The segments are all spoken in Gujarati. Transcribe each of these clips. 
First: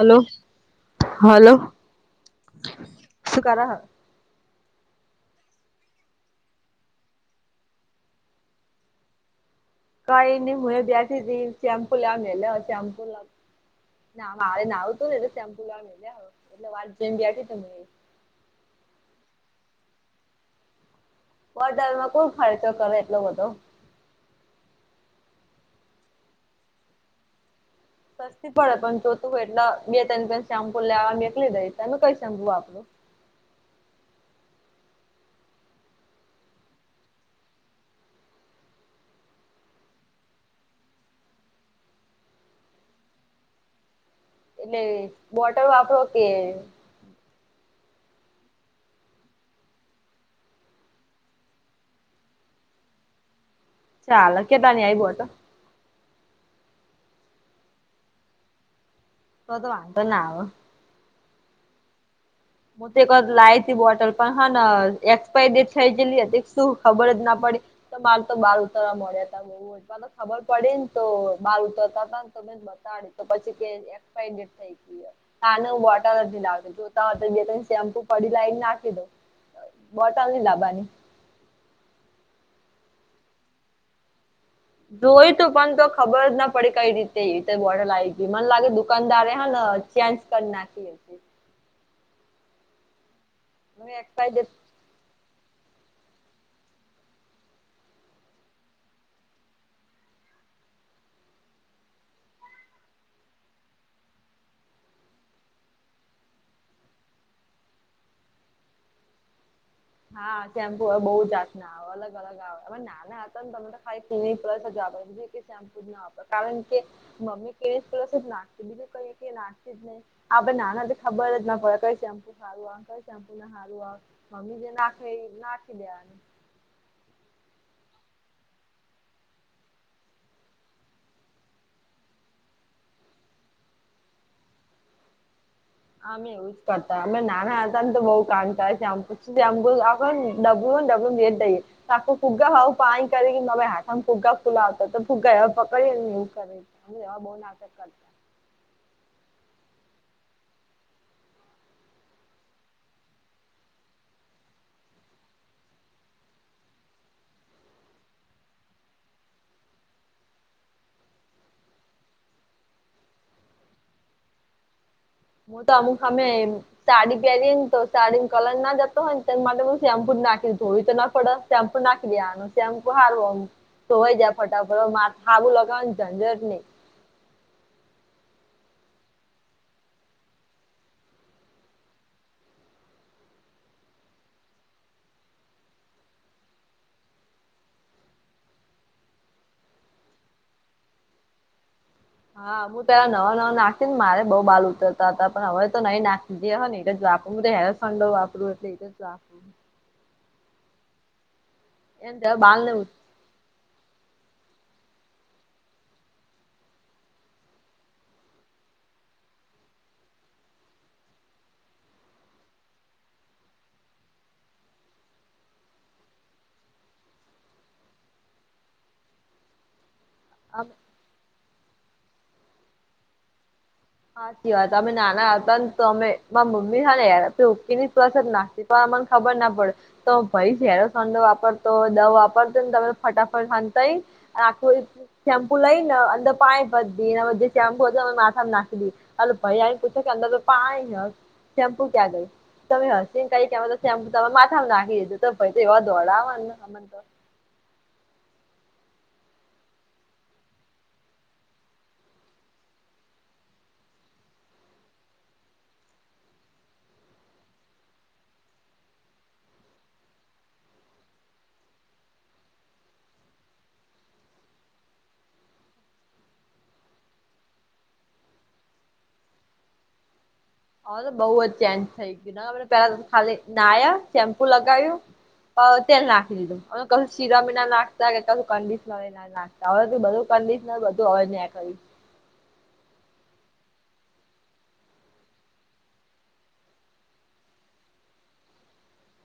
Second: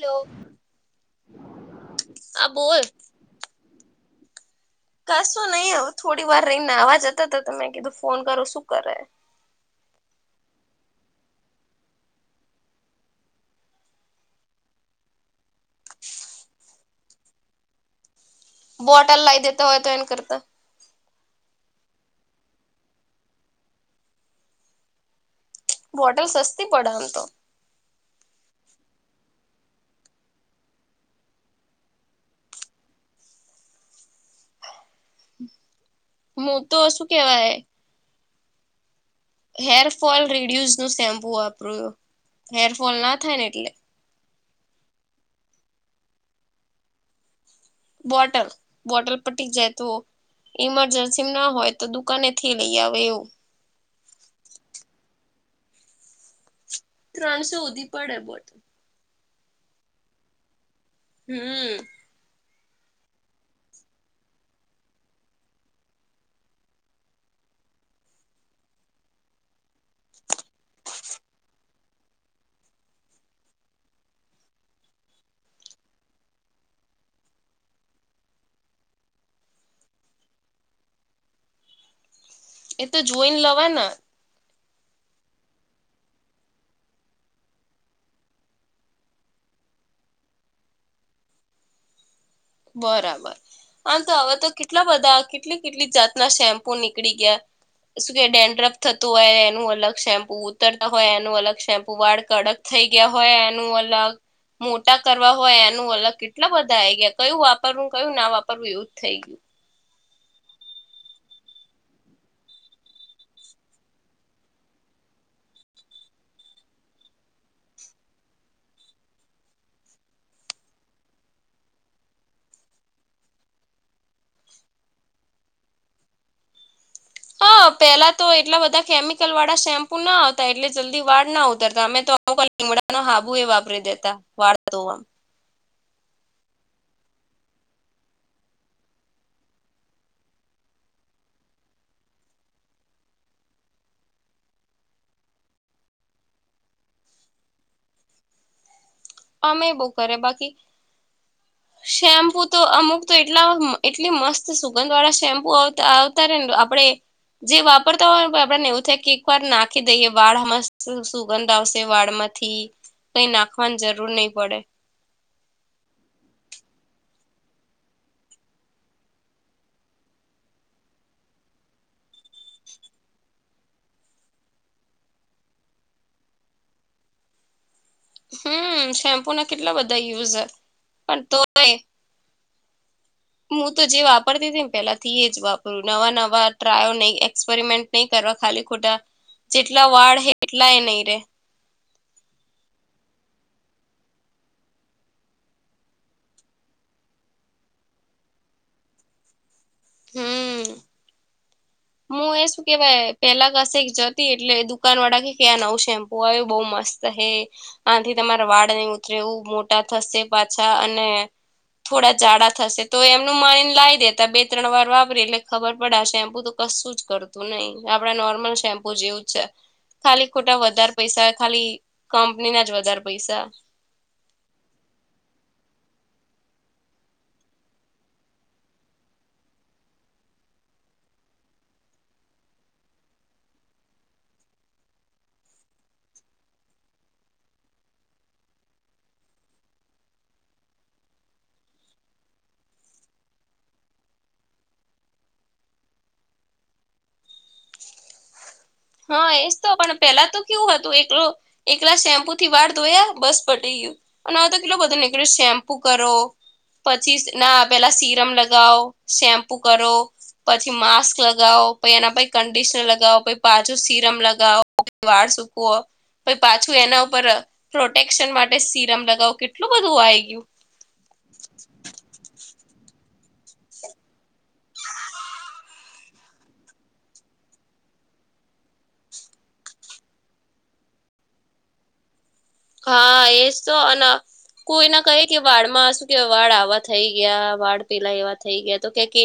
હલો, હલો, હા બોલ શું કારા હ? કશું નહી, હવે થોડી વાર રહીને નાવા જતા તા, તો મે કીધું ફોન કરુ શું કરે? કાઈ ની મુધે બેઠી તી, શેમ્પુ લેવના લેવ શેમ્પુ લાગ ના મારે નાવુતુને એટલે શેમ્પૂ લાવો એટલે વાર જેમ બેઠી તી ઘરેઈ બોટલ લાયી દેતા હોય તો એન કરતા. બોટલ માં કુણ ખર્ચો કરે એટલો બધો. બોટલ સસ્તી પડે એમ તો સસ્તી પડે પણ જોતું એટલા બે તને બે શેમ્પુ લેવા કલી દઈ તમે કઈ શેમ્પુ વાપરો? હું તો શું કેવાય હેરફોલ રીડ્યુઝ નું શેમ્પુ વાપરૂ છું હેરફોલ ના થાય ને એટલે એટલે બોટલ વાપરો કે બોટલ બોટલ પર પતી જાય તો ઇમરજન્સી ના હોય તો દુકાને થી લઈ આવે એવું ચાલ કેતાની આઈ બોલતો ત્રણસો હુંધી પડે બોટલ. તો તો વાંધો ના આવ. હમ્મ હું તો એક વાર લાઇથી બોટલ, પણ હન એક્સપાયરી ડેટ થઈ ગયેલી હતી, શું ખબર જ ન પડી. તો માર તો બાલ ઉતરવા મોળ્યા તા બહુ, અચાનક ખબર પડી ને તો બાલ ઉતરતા હતા ને તો મેં પછાડી તો પછી તેની એક્સપારી ડેટ થઈ ગઈરી, આને હું બોટલજ નથી લાતો જોતા. બે ત શેમ્પુ પડી લાવને નાખી દો બોટલ નહીં દાબવાની એ તો જોઈને લવાય ને જોયુ તું પણ તો ખબર જ ના પડી કઈ રીતે એવી બોટલ આયી ગય મને લાગે દુકાનદારે હ ને જેન્સ કર નાખી તી બરાબર આ તો હવે એક્સપાયરી તો ડેટ કેટલા બધા કેટલી કેટલી જાતના શેમ્પુ નીકળી ગયા શું કે ડેન્ડરફ થતું હોય એનું અલગ શેમ્પુ ઉતરતા હોય એનું અલગ શેમ્પુ વાળ કડક થઈ ગયા હોય એનું અલગ મોટા કરવા હોય એનું અલગ કેટલા બધા આયી ગયા કયું વાપરવું કયું ના વાપરવું એવું જ થઈ ગયું હા શેમ્પૂ બહુ જાતના અલગ અલગ આવે નાના હતા ને તો અમે તો ખાલી ક્લિનીક પ્લસ જ વાપરતા હા કારણ કે મમ્મી ક્લિનિક પ્લસ જ નાખી દે બીજું એકેય નાખી આપડે નાના તો ખબર જ ના પડે કઈ શેમ્પુ સારુ આવે કઈ શેમ્પુ ના હારુ મમ્મી જેમ નાખે એ નાખી લેવાનું હા પેલા તો એટલા બધા કેમિકલ વાળા શેમ્પુ ના આવતા એટલે જલ્દી વાળ ના ઉતરતા અમે તો આવ લીમડા નો હાબુ એ વાપરી દેતા વાળતો ધોવા હા મે એવું જ કરતા અમે નાના હતા ને તો બહુ કામ કરતા ડબલુ રેડ દઈએ આખું ફુગ્ગા હાવ પાણી કરી અમે હાથમાં ફુગ્ગા ફુલાવતા તો ફુગા હવે પકડીને એવું કર એવા બહુ નાટક કર અમે બહુ કરયા બાકી શેમ્પુ તો અમુક તો એટલા એટલી મસ્ત સુગંધ વાળા શેમ્પુ આવ આવતા રે આપણે જે વાપરતા હોય આપણને એવું થાય કે એક વાર નાખી દઈએ વાળ મસ્ત સુગંધ આવશે વાળમાં થી કઈ નાખવાની જરૂર નહી પડે હું તો અમુક હમે સાડી પહેરીએ ને તો સાડી નું કલર ના જતો હોય ને તે એના માટે હું શેમ્પૂ જ નાખી ધોવી તો ના પડે શેમ્પુ નાખી દેવાનું શેમ્પુ હારવાનું તો વઈ જા ફટાફટ મા હાબું લગાવવાની ઝંઝટ નહી હમ શેમ્પુ ના કેટલા બધા યુઝ પણ તોય હું તો જે વાપરતી હતી ને પેલાથી જ વાપરું નવા નવા ટ્રાયો નહી એક્સપેરિમેન્ટ નહી કરવા ખાલી ખોટા જેટલા વાળ હે એટલા એ નહી રે હા હું પેલા નવા નવા નાખી ને મારે બહુ બાલ ઉતરતા હતા પણ હવે તો નઈ નાખી જે હ ને એ જ વાપરુ હેર એન્ડ સંંડો વાપરુ એટલે એ તો જવ હમ એમ હું તો એ બાલ સું ને કેવાય પેલા કસે જતી એટલે દુકાન વાળા કે ક્યાં નવું શેમ્પુ આવ્યું બઉ મસ્ત હે આથી તમારા વાળ નહી ઉતરે એવું મોટા થશે પાછા અને થોડા જાઝડા થશે તો એમનું માઇન લાવી દેતા બે ત્રણ વાર વાપરી એટલે ખબર પડે આ શેમ્પુ તો કશું જ કરતું નહી આપડા નોર્મલ શેમ્પુ જેવું છે ખાલી ખોટા આમ વધારે પૈસા ખાલી કંપની ના જ વધારે પૈસા હાચી વાત અમે નાના હતા ને તો અમે મારા મમ્મી ને ઉ તો આમને ખબર ના પડે તો ભાઈ ઝેરો છંડો વાપરતો હોય દવ વાપરતો ને તમે ફટાફટ ખાંધતાય આખું શેમ્પુ લઈને અંદર પાણી ભરી દઇઍ એના જે શેમ્પુ હતું મે માથામાં નાખી હ ભાઈ આ પૂછે કે અંદર તો પાણી હ શેમ્પુ ક્યા ગયુ તમે હસીને કઈક તો સેમ્પુ તમામે માથામાં નાખી દીધો તો ભાઈ તો એવા દોડાવ ને મને તો હા એજ તો પણ પેલા તો કેવું હતું એકલું એકલા શેમ્પુ થી વાળ ધોયા બસ પટી ગયું અને હ તો કેટલો બધો નીકળે શેમ્પુ કરો પછી ના પેલા સીરમ લગાવો શેમ્પુ કરો પછી માસ્ક લગાવો પછ એના પ કંડિશનર લગાવો પ પાછું સીરમ લગાઓ દિ વાળ સુકવો પી પાછું એના ઉપર પ્રોટેક્શન માટે સીરમ લગાવો કેટલું બધું આ ગયું હ બઉુ જ ચેન્જ થઈ ગયું પેલા ખાલી ના્યા શેમ્પુ લગાવ્યું તેલ નાખી દીધું અ કશું શીરા બી ના નાખતા કું કંિશનર ના નાર બધું કન્ડિશનર બધું હવે ન્યાં કરી હા એજ તો અને કોઈના કહે કે વાળમાં શું કેવા વાળ આવા થઈ ગયા વાળ પેલા એવા થઈ ગયા તો કે કે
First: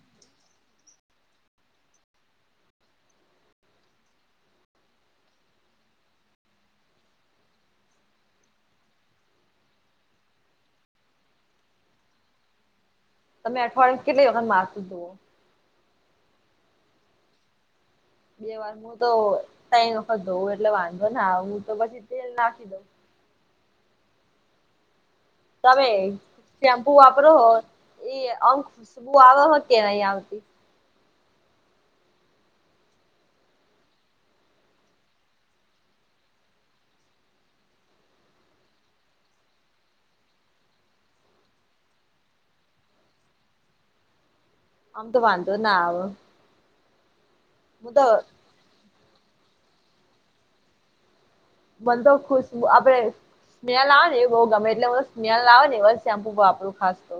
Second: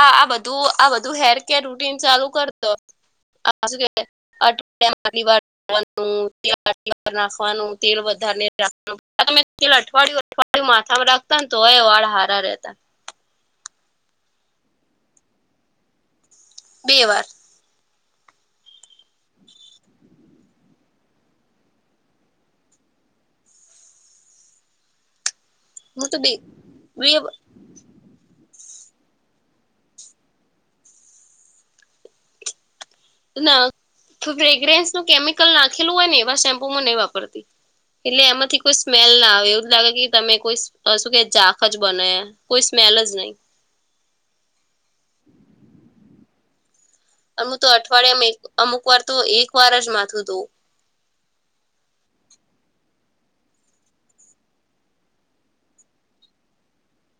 આ આ બધું આ બધું હેર કેર રૂટીન ચાલુ કરતો વા નાખવાનું તેલ વધારેખવા તેલ અઠવાડયું અવાડિયું માથામાં રાખ તોય વાળ હારા રહેતા તમે અઠવાડિયામા કેટલી વખત માથું ધોઓ? બે વાર બે વાર હું તો તઈ વખત ધોવ એટલે વાંધો ના હું તો પછી તેલ નાખી દઉં. તમે હું તો બે શેમ્પુ બે વાપરો હો એ અંકુશબુ આવે હો કે નહી આવતી ના ફ્રેગ્રેન્સ ન કેમિકલ નાખેલું હોય ને એવા શેમ્પુમાં નહીં વાપરતી એટલે એમાંથી કોઈ સ્મેલ ના આવે એવું જ લાગે કે તમે કોઈ શું કે જાાક જ બના્યા કોઈ સ્મલ જ નહી આમ તો વાંધો જ ના આવ ું તો અઠવાડિયામાં અમુક વાર તો એક વાર જ માથું દઉં મન તો ખુશું આપડે સ્મેલ આવે ને એ બહ ગમે એટલે સ્લ આવે ને એ શેમ્પુ વાપરું ખાસ તો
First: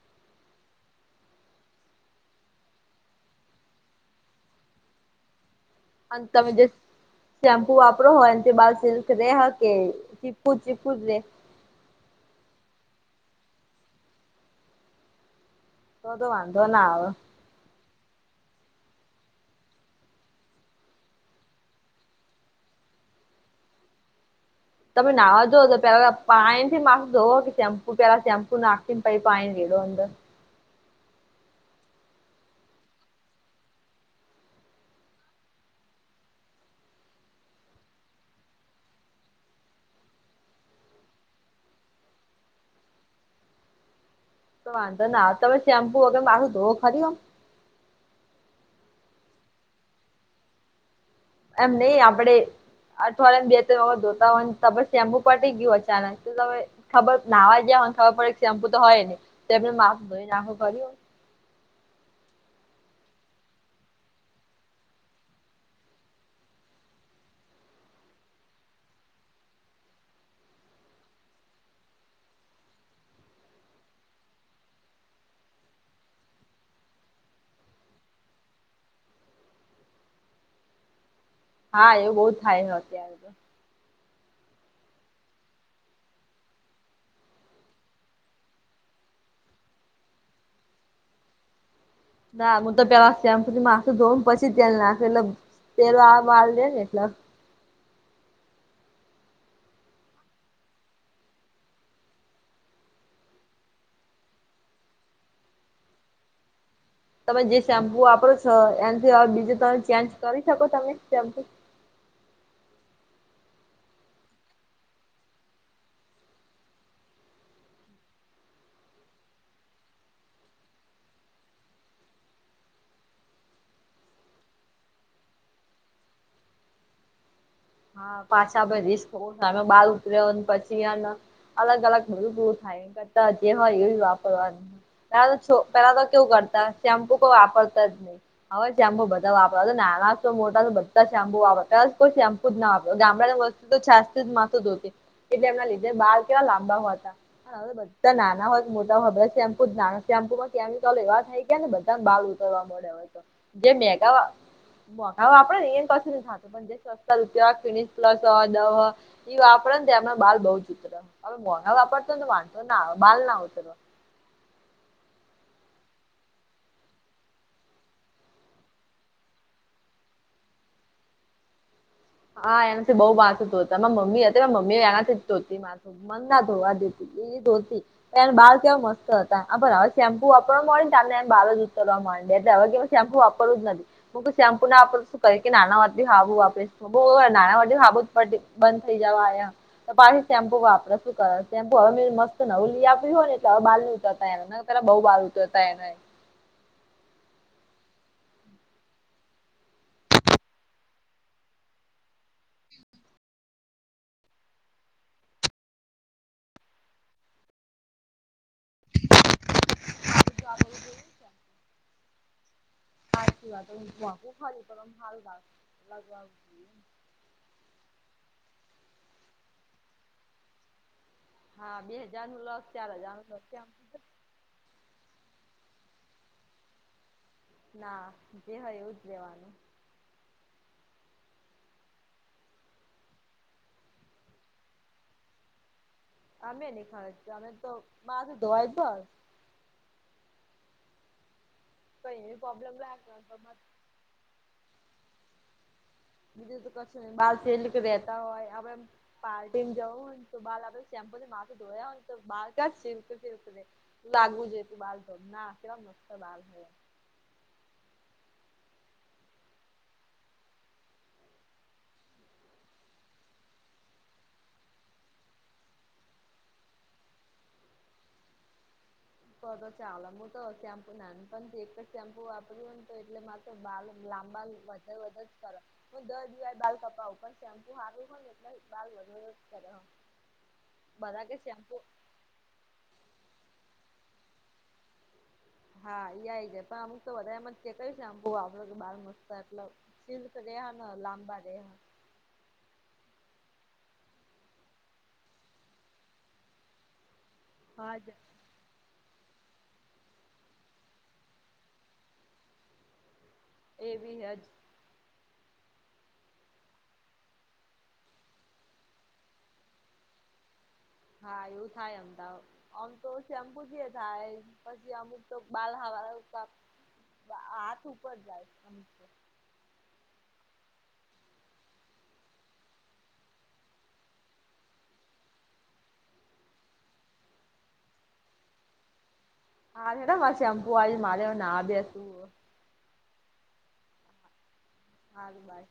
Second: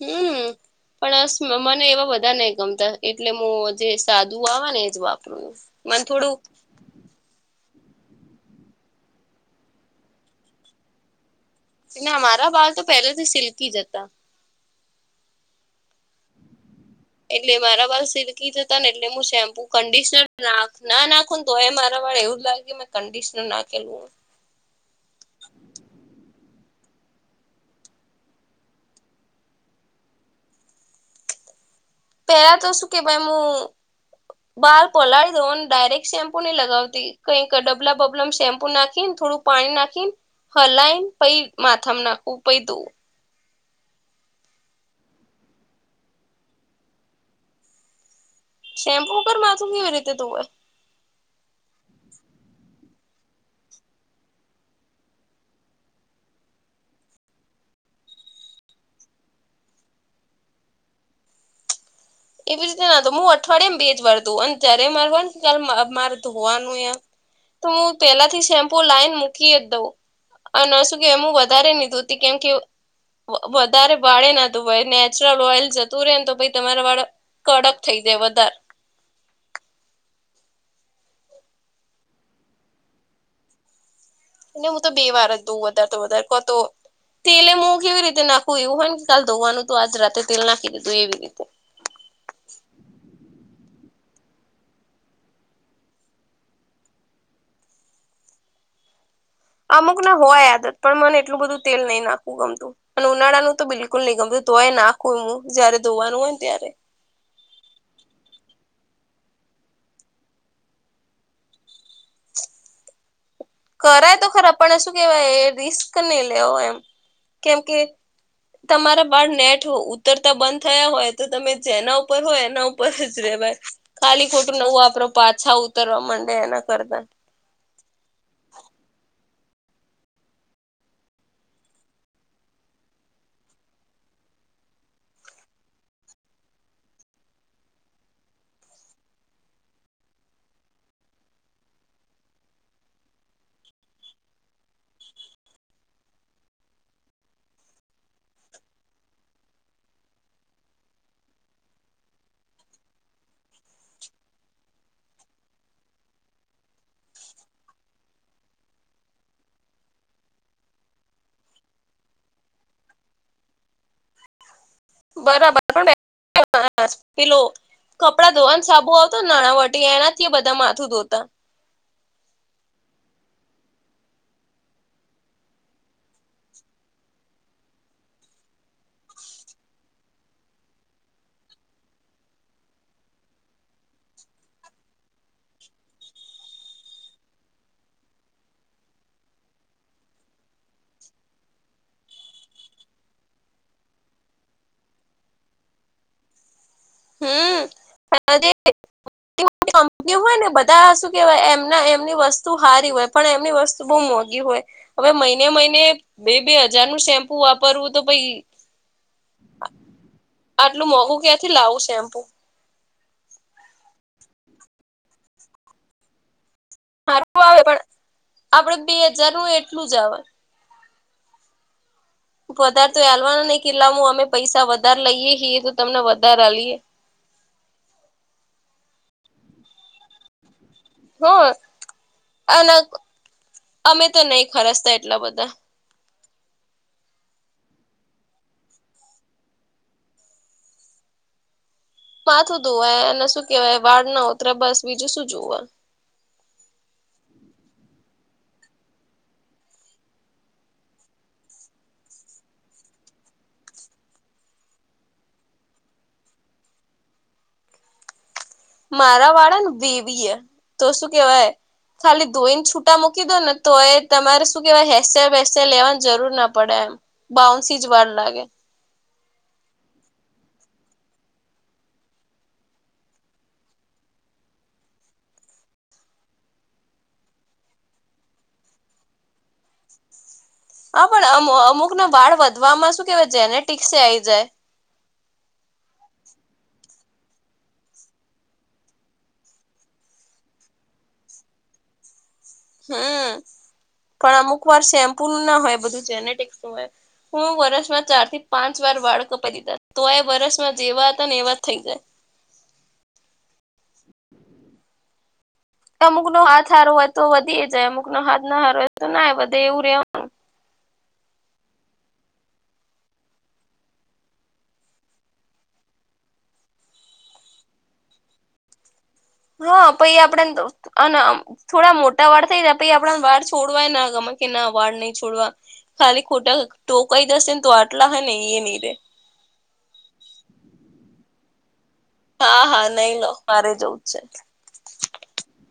હમ પણસ મને એવા બધા નહ ગમતા એટલે હું જે સાદુ આવે ને એજ વાપરું મને અ થોડું તોજે શેમ્પુ વાપરો હોય તે બાલ સિલ્ક રે હ કે ચીપ્કુ ચીપ્કુ જ રે ના મારા બાલ તો પહેલેથી સિલ્કી જ હતા. તો વાંધો ના આવ. એટલે મારા વાળ સિલ્કી જ હતાને એટલે હું શેમ્પુ કંડિશનરના નાખું ને તો એ મારા વાળ એવું લાગે કંડીશનર નાખેલું હોય. તમે નાહવા ધોઓ તો પેલા પાણીથી માથું ધો કે શેમ્પુ પેલા શેમ્પુ નાખીને પહી પાણી રેડો અંદર પેલા તો શું કે ભાઈ હું બાર પલાળી દોને ડાયરેક્ટ શેમ્પુ નઈ લગાવતી કંઈક ડબલા બબલામ શેમ્પુ નાખી ને થોડું પાણી નાખીન હલાઈન પહી માથામાં નાખવું પ દોવું. તો વાંધોના તમે શેમ્પુ વગર માથું ધોવો ખરી? શેમ્પુ ઉપર માથું કેવી રીતે ધોવે એમ નય આપડે અઠવાડિયામ બે ત્રણ વખત ધોતા હોય તો શેમ્પુ પતી ગયું અચાનક તો તમે ખબર નાહવા જયા હોને ખબર પડે એક શેમ્પુતો હોય ને તો એ માથું ધોઈ નાખો કર્યું. એવી જ રીતે નાતો હું અઠવાડિયામ બે જ વાર ધોવ અને જ્યારે માર હોવાનું મારે તો ધોવાનું હ. તો હું પેલાથી શેમ્પુ લાઈન મૂકી દઉં. અન શું કે એમું વધારે નહીં ધોતી કેમ કે વધારે વાળએ ના ધોવાઈ નેચરલ ઓઇલ જતું રહે ને તો પહીઁ તમારા વાળ કડક થઈ જાય વધાર હા એવું બહુ થાય છે અત્યારે તો અને હું તો બે વાર જ ધોઉ વધારે તો વધારે કો તો તેલે હું કેવી રીતે નાખું એવું હોય કે કાલ ધોવાનું તો આજ રાતે તેલ નાખી દીધું એવી રીતે ના હું તો પેલા શેમ્પૂથી માથું ધોવ પછી તેલ નાખું એટલે તેલવાળા આલિએ એટલ અમુકને હોય આદત પણ મને એટલું બધું તેલ નહીં નાખવું ગમતું. અને ઉનાળાનું તો બિલકુલ નહીં ગમતું તોય નાખું હું જયારે ધોવાનું હોય ને ત્યારે તમે જે શેમ્પુ વાપરો છો એનાથી હવે બીજું તમે ચેન્જ કરી શકો તમે શેમ્પુ કરાય તો ખરા આ પણ શું કેવાય રિસ્ક નહી લેવો એમ કેમ કે તમારા બાળ નેટ ઉતરતા બંધ થયા હોય તો તમે જેના ઉપર હોય એના ઉપર જ રેવાય. ખાલી ખોટું નવું વાપરો પાછા ઉતરવા માંડે એના કરતા. હા પાછા રિસ્ક સામે બાલ ઉતર્યોને પછીને અલગ અલગ બધું બું થાય. એના કરતાં જે હોય એ વાપરવાનું પેલા તો છોકરા તો કેવું કરતા શેમ્પુ કો વાપરતા જ નહી. હવેશેમ્પુ બધા વાપરા નાના તો મોટા બધા શે્પુ વાપર કોઈ શેમ્પુ ગામડાને વસ્તી તો છાસ થી જ માથું ધોતી. એટલે એમના લીધે બાર કેવા લાંબા હોવા હતા હવે બધા અતયારે નાના હોય મોટા હોય બધા શેમ્પુ જ નાવે શેમ્પુ મા કેમિકલો એવા થઇ ગયા ને બધાને બાલ ઉતરવા મળે હવે. જે મેગા મોંઘા વાપરે ને એને કસુ નથી થાતું. પણ જે કન ફિન પ્લસ, ડવ ઈ વાપરે ને તેમાં બાલ બઉ જ ઉતરે. હવે મન વાપરતો તો વાંધો ના બાલના ઊતર. બરાબર [unintelligible] પેલો કપડાં ધોવાનું સાબુ આવતોન નાણાવટી એનાથી બધા માથું ધોતા. હા એનાથી બહુ માથું ધોતા માર મમ્મી હતી મમ્મી એનાથી જ ધોતી માથું. માથા ધોવા દેતી એ ધોતી. એન બાલ કેવા મસ્ત હતા પણ હવે શેમ્પુ આપણવા મળેની આપને એને બાર જ ઉતરવા માંડે એટલે હવે કે શેમ્પુ વાપરું જ નથી હું શેમ્પુના વાપરું શું કરે કે નાનાવાતી હાબુ વાપરીશ. હોવ નાનાવટી સાબુ પડ બંધ થઈ જવા આયા. તો પાછી શેમ્પુ વાપરે શું કરે શેમ્પુ હવે મેં મસ્ત નવું લઈ આપ્યું હોય ને એટલે હવે બાલ નહીં ઉતારતા પેલા બોવ બાલ ઊતરતા એના. [unintelligible] એવું હોય ને બધા શું કેવાય એમના એમની વસ્તુ હારી હોય પણ એમની વસ્તુ બહુ મોંઘી હોય. હવે મહિને મહિને બે બે હજારનું શેમ્પુ વાપરવું તો ભાઈ આટલું મોંઘું ક્યાંથી લાવું શેમ્પુ. [unintelligible] સારું આવે પણ આપડે બે હજાર નું એટલું જ આવે. હા બે હજાર નું લોસ ચાર વધારે તો હજાર નું લોસ હાલવાના નહી કેમ કેટલામાં અમે પૈસા વધારે લઈએ હી એ તો તમને વધારે લઈએ. ના જે હોય એવું જ લેવાનું. હ અને અમે તો નહી ખરસતા એટલા બધા. અમે બી ખર્ચે અમે તો માથું ધોવાય બસ. કઈ માથું પ્રોબ્લેમ ધોવાય લાગે એને શું કેવાય વાળ ના ઉતરે બસ બીજું શું જોવુ બીજુ તો ક્સુ ની બાલ સિલ્ક રહેતા હોય હવેમ. પાર્ટીને જઉન તો બાલ આપે શેમ્પો થી માથું ધોયા તો બાલ કેવા સિલ્કી સિલ્કી થઇ જાય. લાગવું જો તું બા ના કે મ બા. મારા વાળા ને વવીય તો શું કેવાય ખાલી ધોઈને છૂટા મૂકી દો ને તો એ તમારે શું કેહેવાય હેર સ્ટાઇલ વેર સ્ટાઇલ લેવાની જરૂર ના પડે એમ. બાઉન્સી જ વાર લાગે તો તો ચાલ હ. હું તો શેમ્પુ નાનપણથી એક જ શેમ્પુ વાપર્યું ને તો એટલે મારે બા લાંબા વધે વધ જ કર હું દર દિવાળી બાલ કપાવું પણ શેમ્પુ હારું હોય ને તો જ બાલ વધે. હા બધા કે પણમુ શેમ્પુ અમુકનો વાળ વધવામાં શું કેવાય છેને ટીસે આઈ જાય. હા ય છે પણ અમુક તો વધારે એમાંક છે આમકુ વાપરો કે બાર મસ્ત એટલો. સિલ્ક રેય ને લાંબા રેય. હમ પણ અમુક વાર શેમ્પુ નું ના હોય બધું જેનેટિક નું હોય. હું હા વરસમાં જ ચાર થી પાંચ વાર વાળ કપાઈ દીધા તો એ વરસમાં જેવા હતા ને એવા થઈ જાય. એવી હજ. અમુકનો હાથ સારો હોય તો વધી જાય અમુકનો હાથ ના હારો હોય તો ના વધે એવું ર હા એવું થાય અમદાવાદ આમ તો શેમ્પુ જે થાય પછી અમુક તો બાલ હવા. બા હાથ ઉપર જાય આમ હા પહી આપડેન અને થોડા મોટા વાળ થઈ જયા પછી આપડા વાળ છોડવાય ના ગમે કે ના વાળ નહી છોડવા ખાલી ખોટા ટોકાઈ જશે ને તો આટલા હે ન એ નહી રે. હા મા શેમ્પુ વા મારે એ નાવા બેસું. હા હા નહી લો મારે જવું જ છે. હાગબાઈ.